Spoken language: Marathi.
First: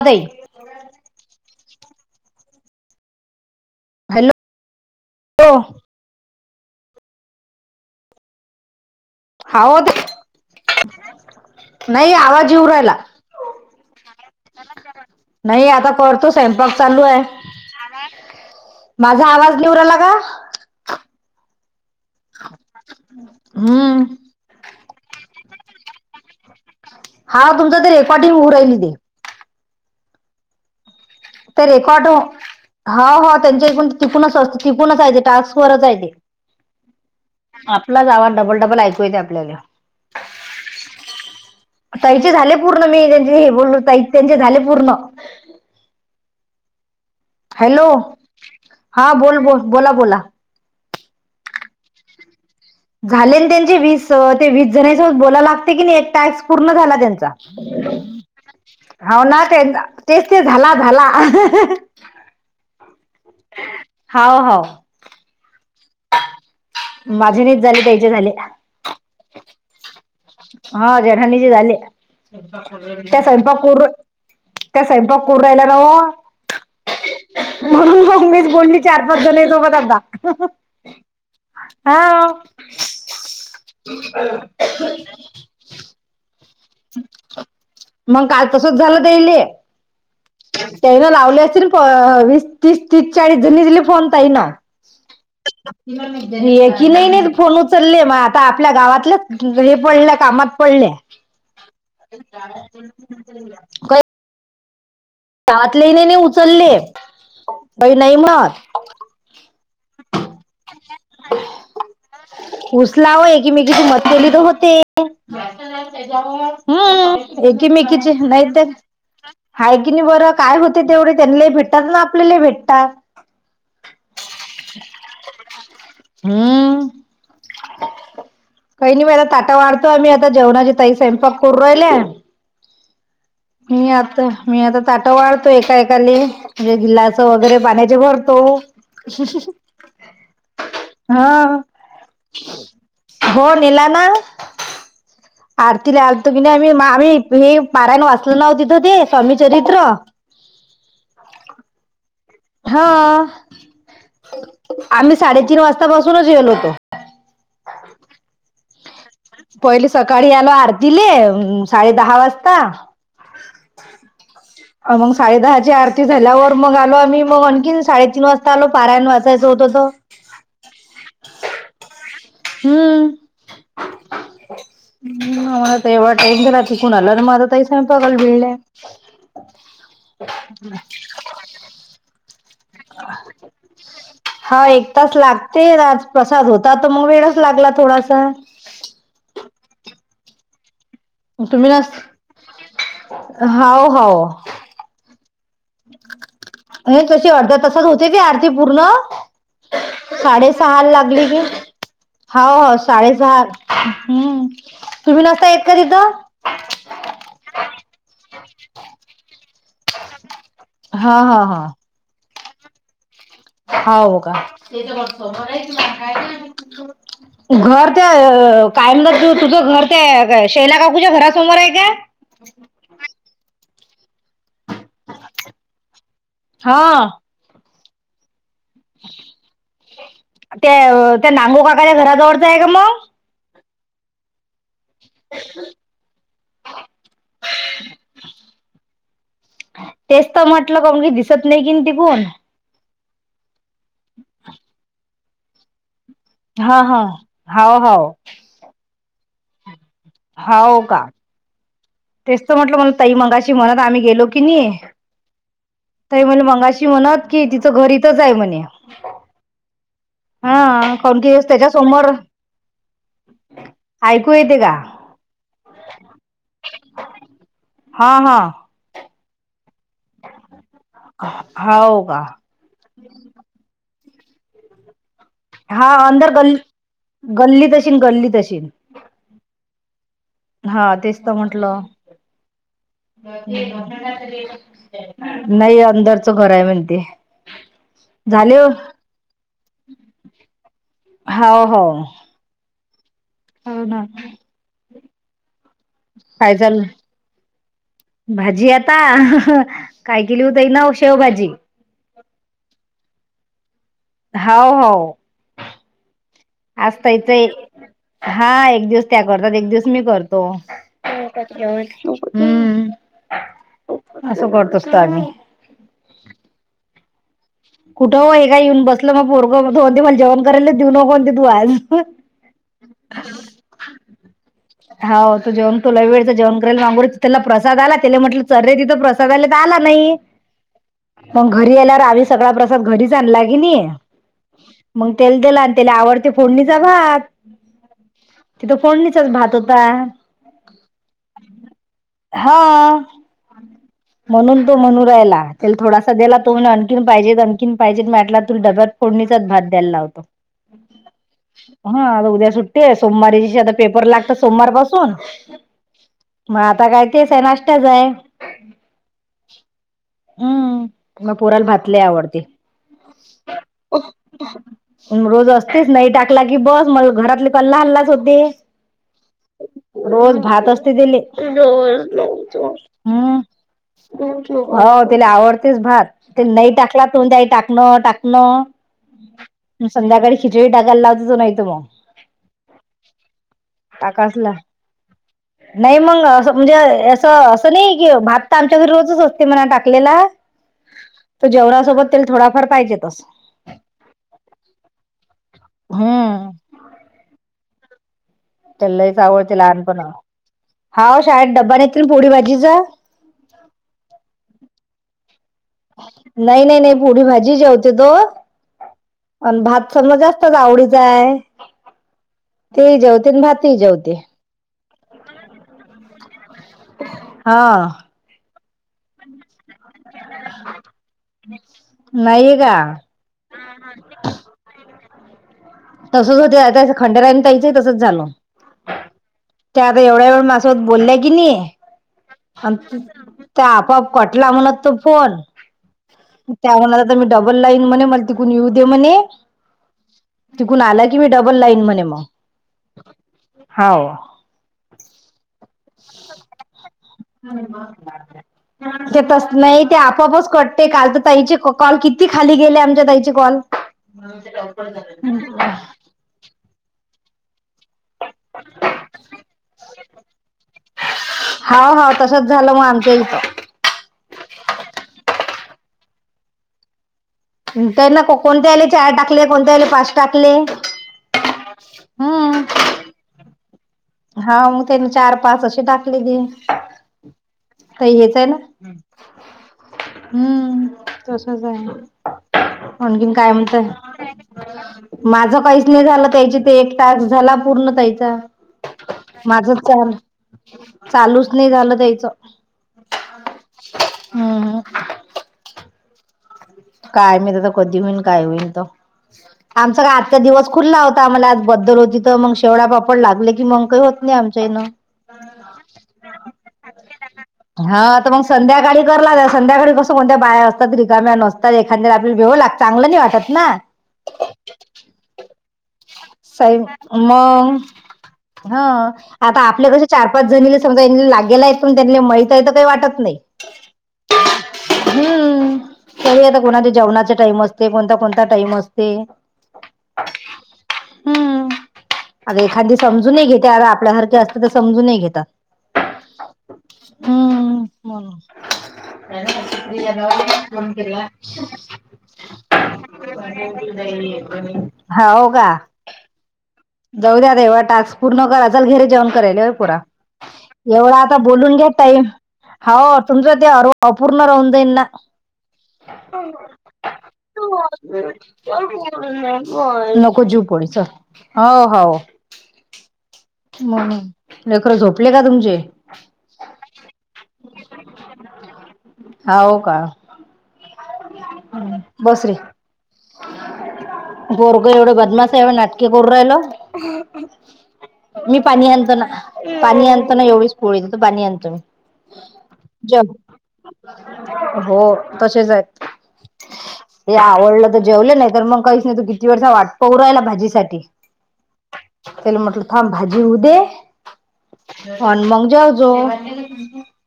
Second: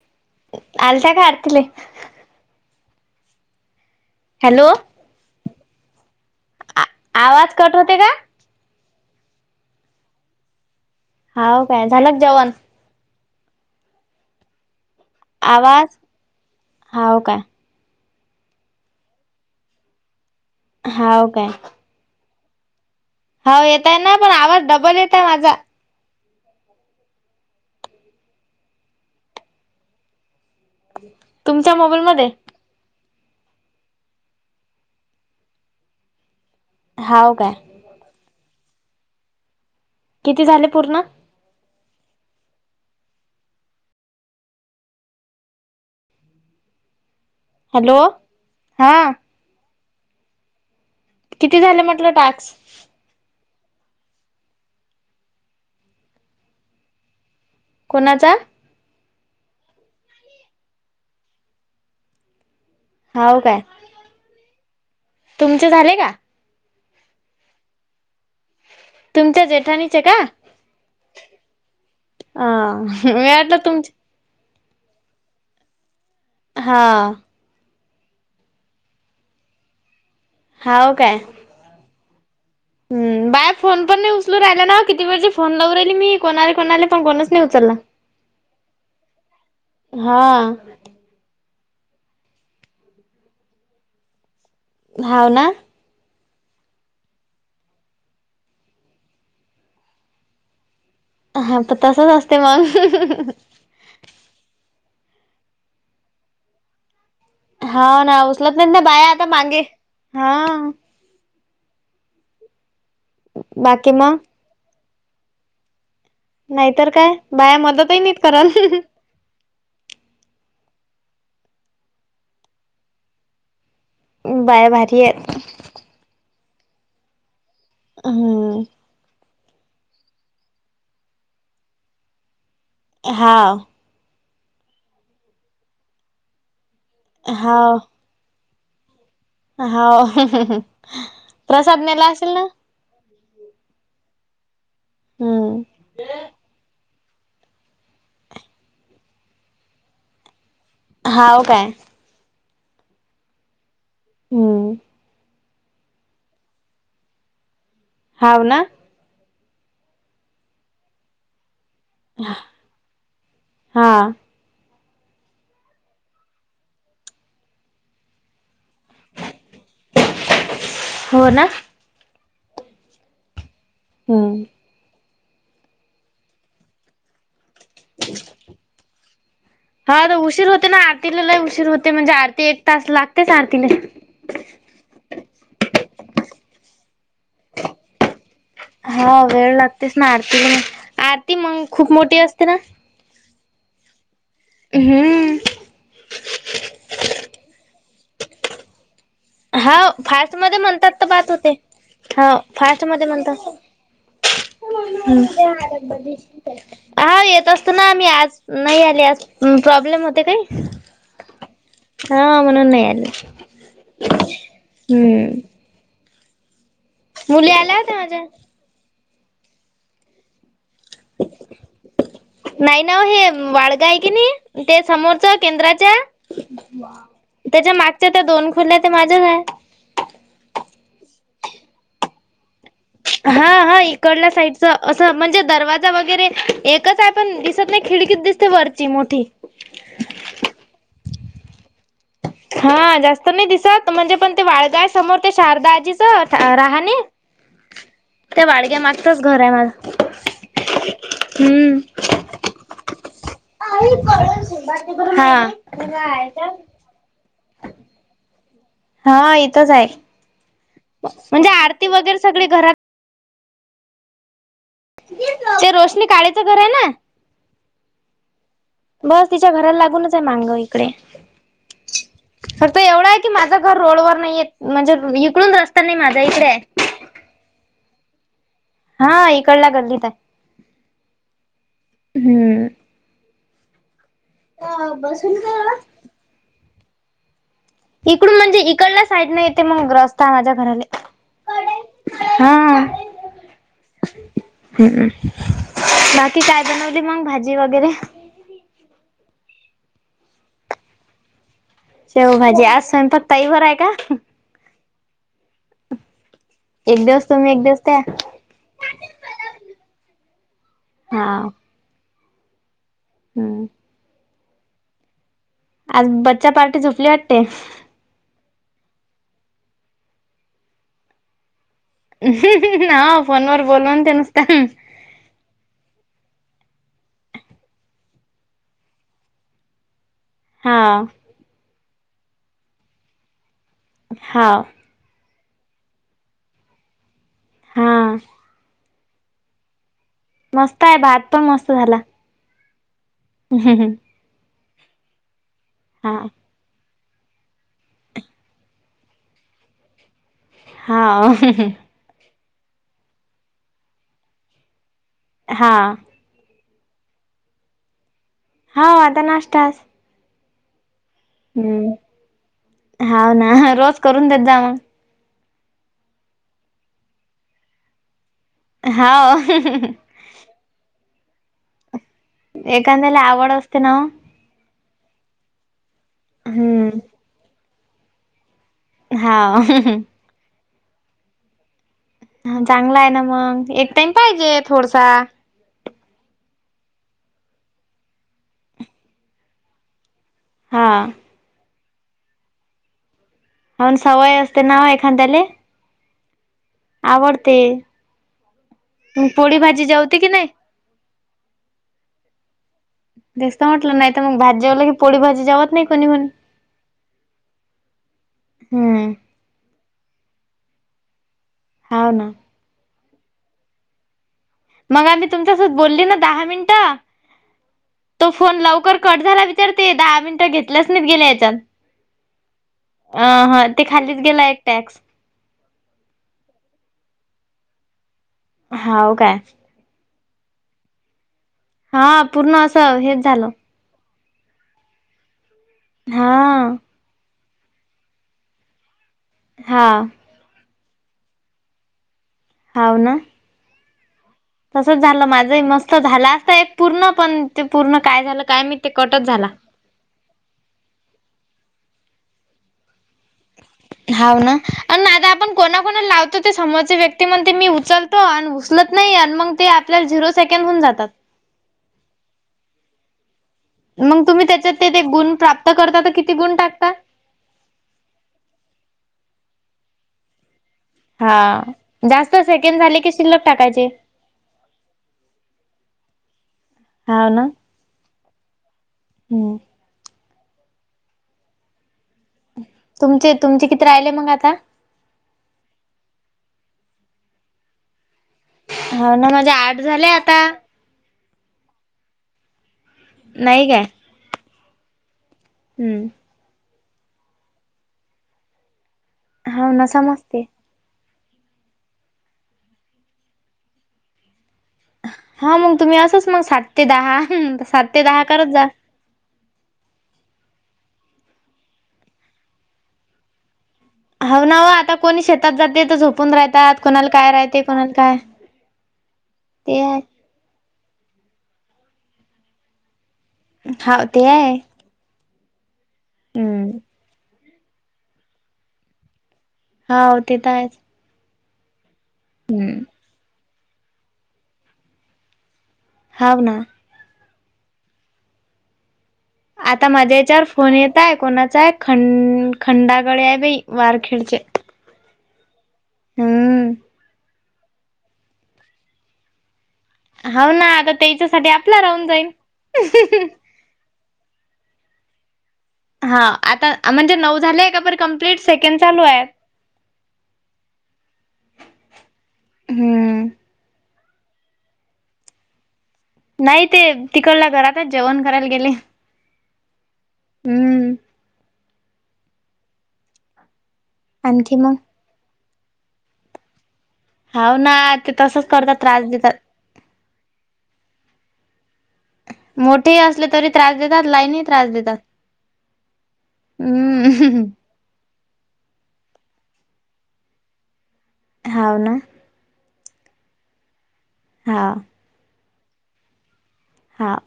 आ [unintelligible] आलता काय आरतीले? हॅलो. हॅलो. हो. आवाज कट होते का? अहो ते,, हाव काय नाही झालं जेवण आवाज ईऊ रायला. नाही आता आवाज करतो स्वयंपाक चालू हाव आय. काय माझा आवाज ईउ राहिला का.? हाव काय? हा. हो येतय ना पण आवाज डबल येतय माझा. हा तुमचा तर रेकॉर्डिंग हू राहिलं ते. हम्म. ते रेकॉर्ड हो आ हा त्यांच्या पण टिकूनच असतं, टिकूनच हाय ते टास्क वरच हाय ते. हाव काय. आपलाच आवाज डबल डबल ऐकू येतोय आपल्याला. किती झाले पूर्ण? त्याईचे झाले पूर्ण, मी त्यांचे हे बोलल त्यांचे झाले पूर्ण. हॅलो. हा बोल बोल बोला बोला. किती झाले म्हटलं टास्क? झाले त्यांचे वीसं, ते वीस जणांसोबत बोलाय लागते की नाही एक टॅक्स पूर्ण झाला त्यांचा. कूणाचा? हो ना ते, तेच ते झाला झाला. होव काय. हाव हाव. तुमचे झाले का? माझे नाही झाले, त्यांचे झाले. तुमच्या जेठानी हा जेठानी चे झाले, अ त्या मी वाटलं स्वयंपाक करू तुमचे त्या स्वयंपाक करू राहिल्या वो हा. म्हणून मग मीच बोलली चार पाच जनी सोबत आता. हाव काय? हाव. हम्म. बाय फोन पण नाही उचलू राहिला ना, किती वेळची फोन लावू राहिली मी कोणाला कोना पण कोणच नाही उचलला. मग काल तसच हा. त्याईनं लावले असतील अ वीस तीस तीस चाळीस जनिईले फोन ताई न. हाव ना? [unintelligible] त्यांनी एकी की नाही नाही फोन उचलले मग आता आपल्या गावातलं हे पडल्या कामात पडल्या. हा प तसच असते मग. त्यातले नी नई उचलले. हा काही ना नाही म्हणत. उचलत नाही ना बाया आता मांगे, हा. उचलाव, एकीमेकीची बाकी मदत मग केली की होते. नाहीतर काय हम्म बाया मदतही एकीमेकीचे नाहीत करल नाहीतरं हाय की नाही बरं? काय होते तेवढे त्यांनलाही भेटतात ना, आपल्याला भेटता. बाया भारी आहेत. हम्म. हम्म! काही नाही मला ताटा वाढतो आम्ही आता जेवणाचे ताई स्वयंपाक करू राहिल्या. हा. मी आता. मी आता ताट वाढतो एका एकाले म्हणजे गिलास वगैरे हाव पाण्याचे भरतो. हाव. हा प्रसाद नेला असेल ना? हो नेला ना. हम्म आरतीला आलतो की नाही आम्ही. मग आम्ही हे पारायन वाचलो नाव तिथं ते स्वामीचरित्र. हाव काय? हा. हम्म आम्ही साडेतीन वाजता पासूनच गेलो होतो. हाव ना? पहिली सकाळी आलो आरतीले एम, साडे दहा वाजता. हा. [inaudible] अ मग साडे दहा ची आरती झाल्यावर मग आलो आम्ही मग आणखी साडेतीन वाजता आलो पारयण वाचायचं होतं तर. हो ना? हम्म! हम्म! ह आमला तर एवढ टाईम झाला कुणाला आला आणि माझ तहीसा पगल भिळल्या. हा तर उशीर होते ना आरतीला ल उशीर होते म्हणजे आरती एक तास लागतेच आरतीले. हा एक तास लागते आज प्रसाद होता तर मग वेळच लागला थोडासा. हा वेळ लागतेस ना आरती आत तुम्ही नच? हव हव. हम्म. अ तशी अर्ध्या तासात होते की आरती पूर्ण. हा फास्ट मध्ये म्हणतात साडेसहाला तर लागली बात की होते. हा हाव हाव फास्ट म्हणता साडेसहा हम्म हम्म. तुम्ही नसता येत का तिथं हा येत असतो ना आम्ही आज नाही आले आज प्रॉब्लेम होते काही. हा हा हा.... हा म्हणून नाही आले. हो का. हम्म मुली [unintelligible] आल्या घर होत्या त्या माझ्या अ. काय म्हण तू तुझं घर ते शैला काकूच्या घरासमोर आहे काय. नाही ना हे वाडगा आहे की नाही ते समोरचं केंद्राच्या. हा... त्याच्या मागच्या त्या दोन खोल्या त्या माझ्याच आहे. त्या त्या नांगो काकाच्या घराजवळचं आहे का मग. हा हा इकडला साईड. असं म्हणजे दरवाजा वगैरे एकच आहे, पण दिसत नाही खिडकीत दिसते वरची मोठी. तेच तर म्हटलं कोण क दिसत नाही कि त पण. हा जास्त नाही दिसत म्हणजे पण ते वाळगाय समोर ते शारदा आजीच तिथं. राहा हा ने हा हाव हाव त्या वाडग्या मागचच घर आहे माझ. हा होव का. हम्म.... तेसत म्हटलं म्हला ताई मंगाशी म्हणत आम्ही गेलो की नाही हा ताई मंगाशी. की म्हणत तिचं घर इथंच आहे म्हणे. हा इथंच आहे. हा कोणती गोष्ट म्हणजे त्याच्या आरती समोर वगैरे सगळे घरात ऐकू येतय का. ते रोशनी काळेचं घर आहे ना. हा हा बघ तिच्या घराला लागूनच आहे मागलोई. हा हो का. फक्त एवढं आहे की माझं घर रोडवर नाहीयेत म्हणजे येत. हा अंदर गल्ली, गल्ली तशीील गल्ली तशीील. हा इकडला गल्लीत आहे. हा तेच तर म्हंटलं. हम्म. बसून [unintelligible] का नाही अंदरचं घर आहे म्हणते. इकडून झाले म्हणजे हो ईकडल्या साईड न येते मग रस्ता माझ्या घराले. हो हो... हा.... हो ना.... ह् बाकी काय बनवली मग भाजी वगैरे. भाजी आता ह ह काय केली होत ताईनव शेवभाजी. शेवभाजी आसन फक्त ताई आहे का. हाव हाव एक दिवस आजताईच. तुम्ही एक दिवस त्या हा एक दिवस त्या करतात एक दिवस मी करतो हा हम्म. हम्.... असं करत का आम्ही. आज बच्चा पार्टी झोपली वाटते. कुठं ओ हे काय येऊन बसलं म पोरगं तो म्हणते मल जेवण करायलाच देऊ नको म्हणते तू आज. हा फोन वर बोल म्हणते नुसत. हाव तो जेवतो लय वेळचा जेवण करायला मागु राहिला त्याला प्रसाद आला त्याले म्हटलं चल रे तिथं प्रस प्रसादाले त आला नाही. हा मग घरी आल्यावर आम्ही सगळा प्रसाद घरीच आणला की नाही हा मग तेला दिला आणि त्याला आवडते फोडणीचा भात हा तिथ फोडणीचाच भात होता. मस्त आहे भात पण मस्त झाला. हा हम्म हम्म म्हणून तो म्हणू राहिला त्याला थोडासा हा दे ला तो म्हणे आन खीन पाहिजे आणखीन पाहिजे म्या म्हटलं आता तुला डब्यात फोडणीचाच भात द्यायला लावतो. हा हा आता उद्या सुट्टी आहे, सोमवारी दिवशी आता पेपर लागतात सोमवार पाासून हा म आता काय तेस आहे नाश्त्याच आहे. हा आता नाश्ताच. हम्म माया पोराला भात लय हम्म आवडते. हाव ना रोज करून देत जा मग रोज असतेच नाही टाकला की बस मग घरातले कला हलाच होते. हाव रोज भात असते त्याले. एखाद्याला हम्म आवड असते ना ओ हो त्याले आवडतेच भात ते नाही हम्म काही टाकणं टाकणं हाव संध्याकाळी खिचडी टाकायला लावते तो नाहीत मग. हा चांगला आहे ना मग न एक टाईम टाकासला पाहिजे थोडसा. नाही मग अस म्हणजे असं असं नाही की भात तर आमच्या घरी रोजच असते म्हणा टाकलेला. हा तर जेवनासोबत तेल थोडाफार पाहिजेतस. होन सवय असते ना ओ एखाद्याले. हम्म आवडते तेले लईच मग आवडते पोळी भाजी लहानपणा जेवते की नाही हाव शाळेत डब्बा नेते न पोळी भाजीचा. तेस त म्हटलं नाही तर मग भात जेवला की पोळी भाजी जेवत नाहीत. नाही नाही नाही पोळी भाजी जेवते तो हम्म अन भात समजा जास्तच आवडीचा आहे. हाव ना ते ही जेवते अन भात ही जेवते. मग आधी तुमच्या सोबत बोलली ना दहा मिन हा तो फोन लवकर कट झाला विचार ते दहा मिनटं घेतल्याच नाही गेले याच्यात. नाहीये का अ ह ते खालीच गेला एक टॅक्स. तसंच होते आ खंडेरान ताईच ही तसंच झालं. हाव का ते आता एवढ्या वेळ मासोबत बोलल्या की नाही हा पूर्ण अन असं हेच झालं ते आपोआप कटला म्हणत तो फोन. हा त्या म्हणत तर मी डबल लाईन म्हणे मला तिकून येऊ दे म्हणे. हां. तिकून आला की मी डबल लाईन म्हणे मग. हाव ना. हाव तसच झाल माझही मस्त झाल असत एक पूर्ण पण ते पूर्ण काय झाल काय माहिती ते कटच झाला. नाही ते आपोआपच कट ते काल तर ताईचे कॉल किती खाली गेले आमच्या ताईचे कॉल. हाव ना अण आता आपण कोणा कोणाला लाव ते समोरचे व्यक्ती म्हणते मी उचलतो आणि उचलत नाही आणि मग ते आपल्या झिरो सेकंद होऊन जातात. हाव हाव तसच झाल मग आमच्या इथ. मग तुम्ही त्याच्यात ते ते गुण प्राप्त करता तर किती गुण टाकता. त्यांना कोणते ह्यायले चार टाकले कोणत्याला पाच टाकले. हा जास्त हम्म सेकंद झाले की शिल्लक टाकायचे. हा मग त्यानी चार पाच अशी टाकलेले. हाव ना. ताई हेच आहे ना? हम्म हम्म तसच आहे. तुमचे तुमचे किती राहिले मंग आता? माझ काहीच नाही झाल ना त्याचे ते एक टास्क झाला पूर्ण ताईचा. हाव ना माझे माझ आठ झाले चाल आता चालूच नाही झाल त्यायच. नाही काय. हम्म हम्म. काय माहित कधी होईन काय होईन ग? हाव ना आमचा काय आजचा समजते. दिवस खुल्हा होता आम्हाला आज बद्दल होती तर मग शेवडा पापड लागले की मग काही होत नाही आमच्यान. हा मग तुम्ही असंच मग सात ते दहा सात ते हां दहा तर मग करत जा. संध्याकाळी करला लागल संध्याकाळी कस. कोणत्या बाया असतात रिकाम्या नसतात एखाद्या रात्री आपल्याला भेव लाग चांगल नाही वाटत ना. हाव नाओ आता कोणी शेतात जाते तर झो आता ते आपल्या आहे कसे चार. जणीले समजा लागेलाय पण त्यांनी माहित आहे तर काही वाटत नाही. हां ते आहे. हम्म तरी आता हम्म कोणाचा जेवणाचा टाईम असते कोणता कोणता टाईम असते. हाव ते तर आहे. हम्म आतख एखादी समजूनही घेते आता आपल्यासारखे असते तर समजूनही घेतात. हाव ना. हम्म हम्म आता माझ्या याच्यावर फोन येताय कोणाचा आहे खंड खंडागळे आहे बाई वारखेडचे. हाव का. हम्म. जाऊ दे आता एवढा टास्क पूर्ण करा, चल घरीे जेवण करायचय पोरा. हो ना एवढ आता त्याच्यासाठी बोलून आपला घ्या राहून ताई जाईल हो तुमच. ते अपूर्ण राहून जाईल ना. [inaudible] हा आता म्हणजे नऊ झालेय का बरं कंमप्लीट? सेकंड चालूय. नको जीव पोळी चल हो हो म्हणून लेकरु झोपले का तुमचे? नाई ते तिकडला घरातच जेवण करायला गेले. होव का. हम्म. बस रे, आणखी मग पोरगं एवढा बदमाश हाय म्हणणार. की करू राहिल, हाव ना ते तसच मी करतात पाणी त्रास आणतो ना. देतात पाणी आणतो ना एवढीच पोळी द त पाणी आणतोय मी. मोठेही ज असले तरी त्रास देतात लहानही त्रास देतात हो तसेच हाय. हे हम्म आवडलं तर जेवलं नाय तर मग काईच नाय तू किती वर्ष वाट पाउ रायला भाजीसाठी? हाव ना. त्याला म्हटलं, थांब भाजी होऊ दे. हा. अन मग जेव जो. हां.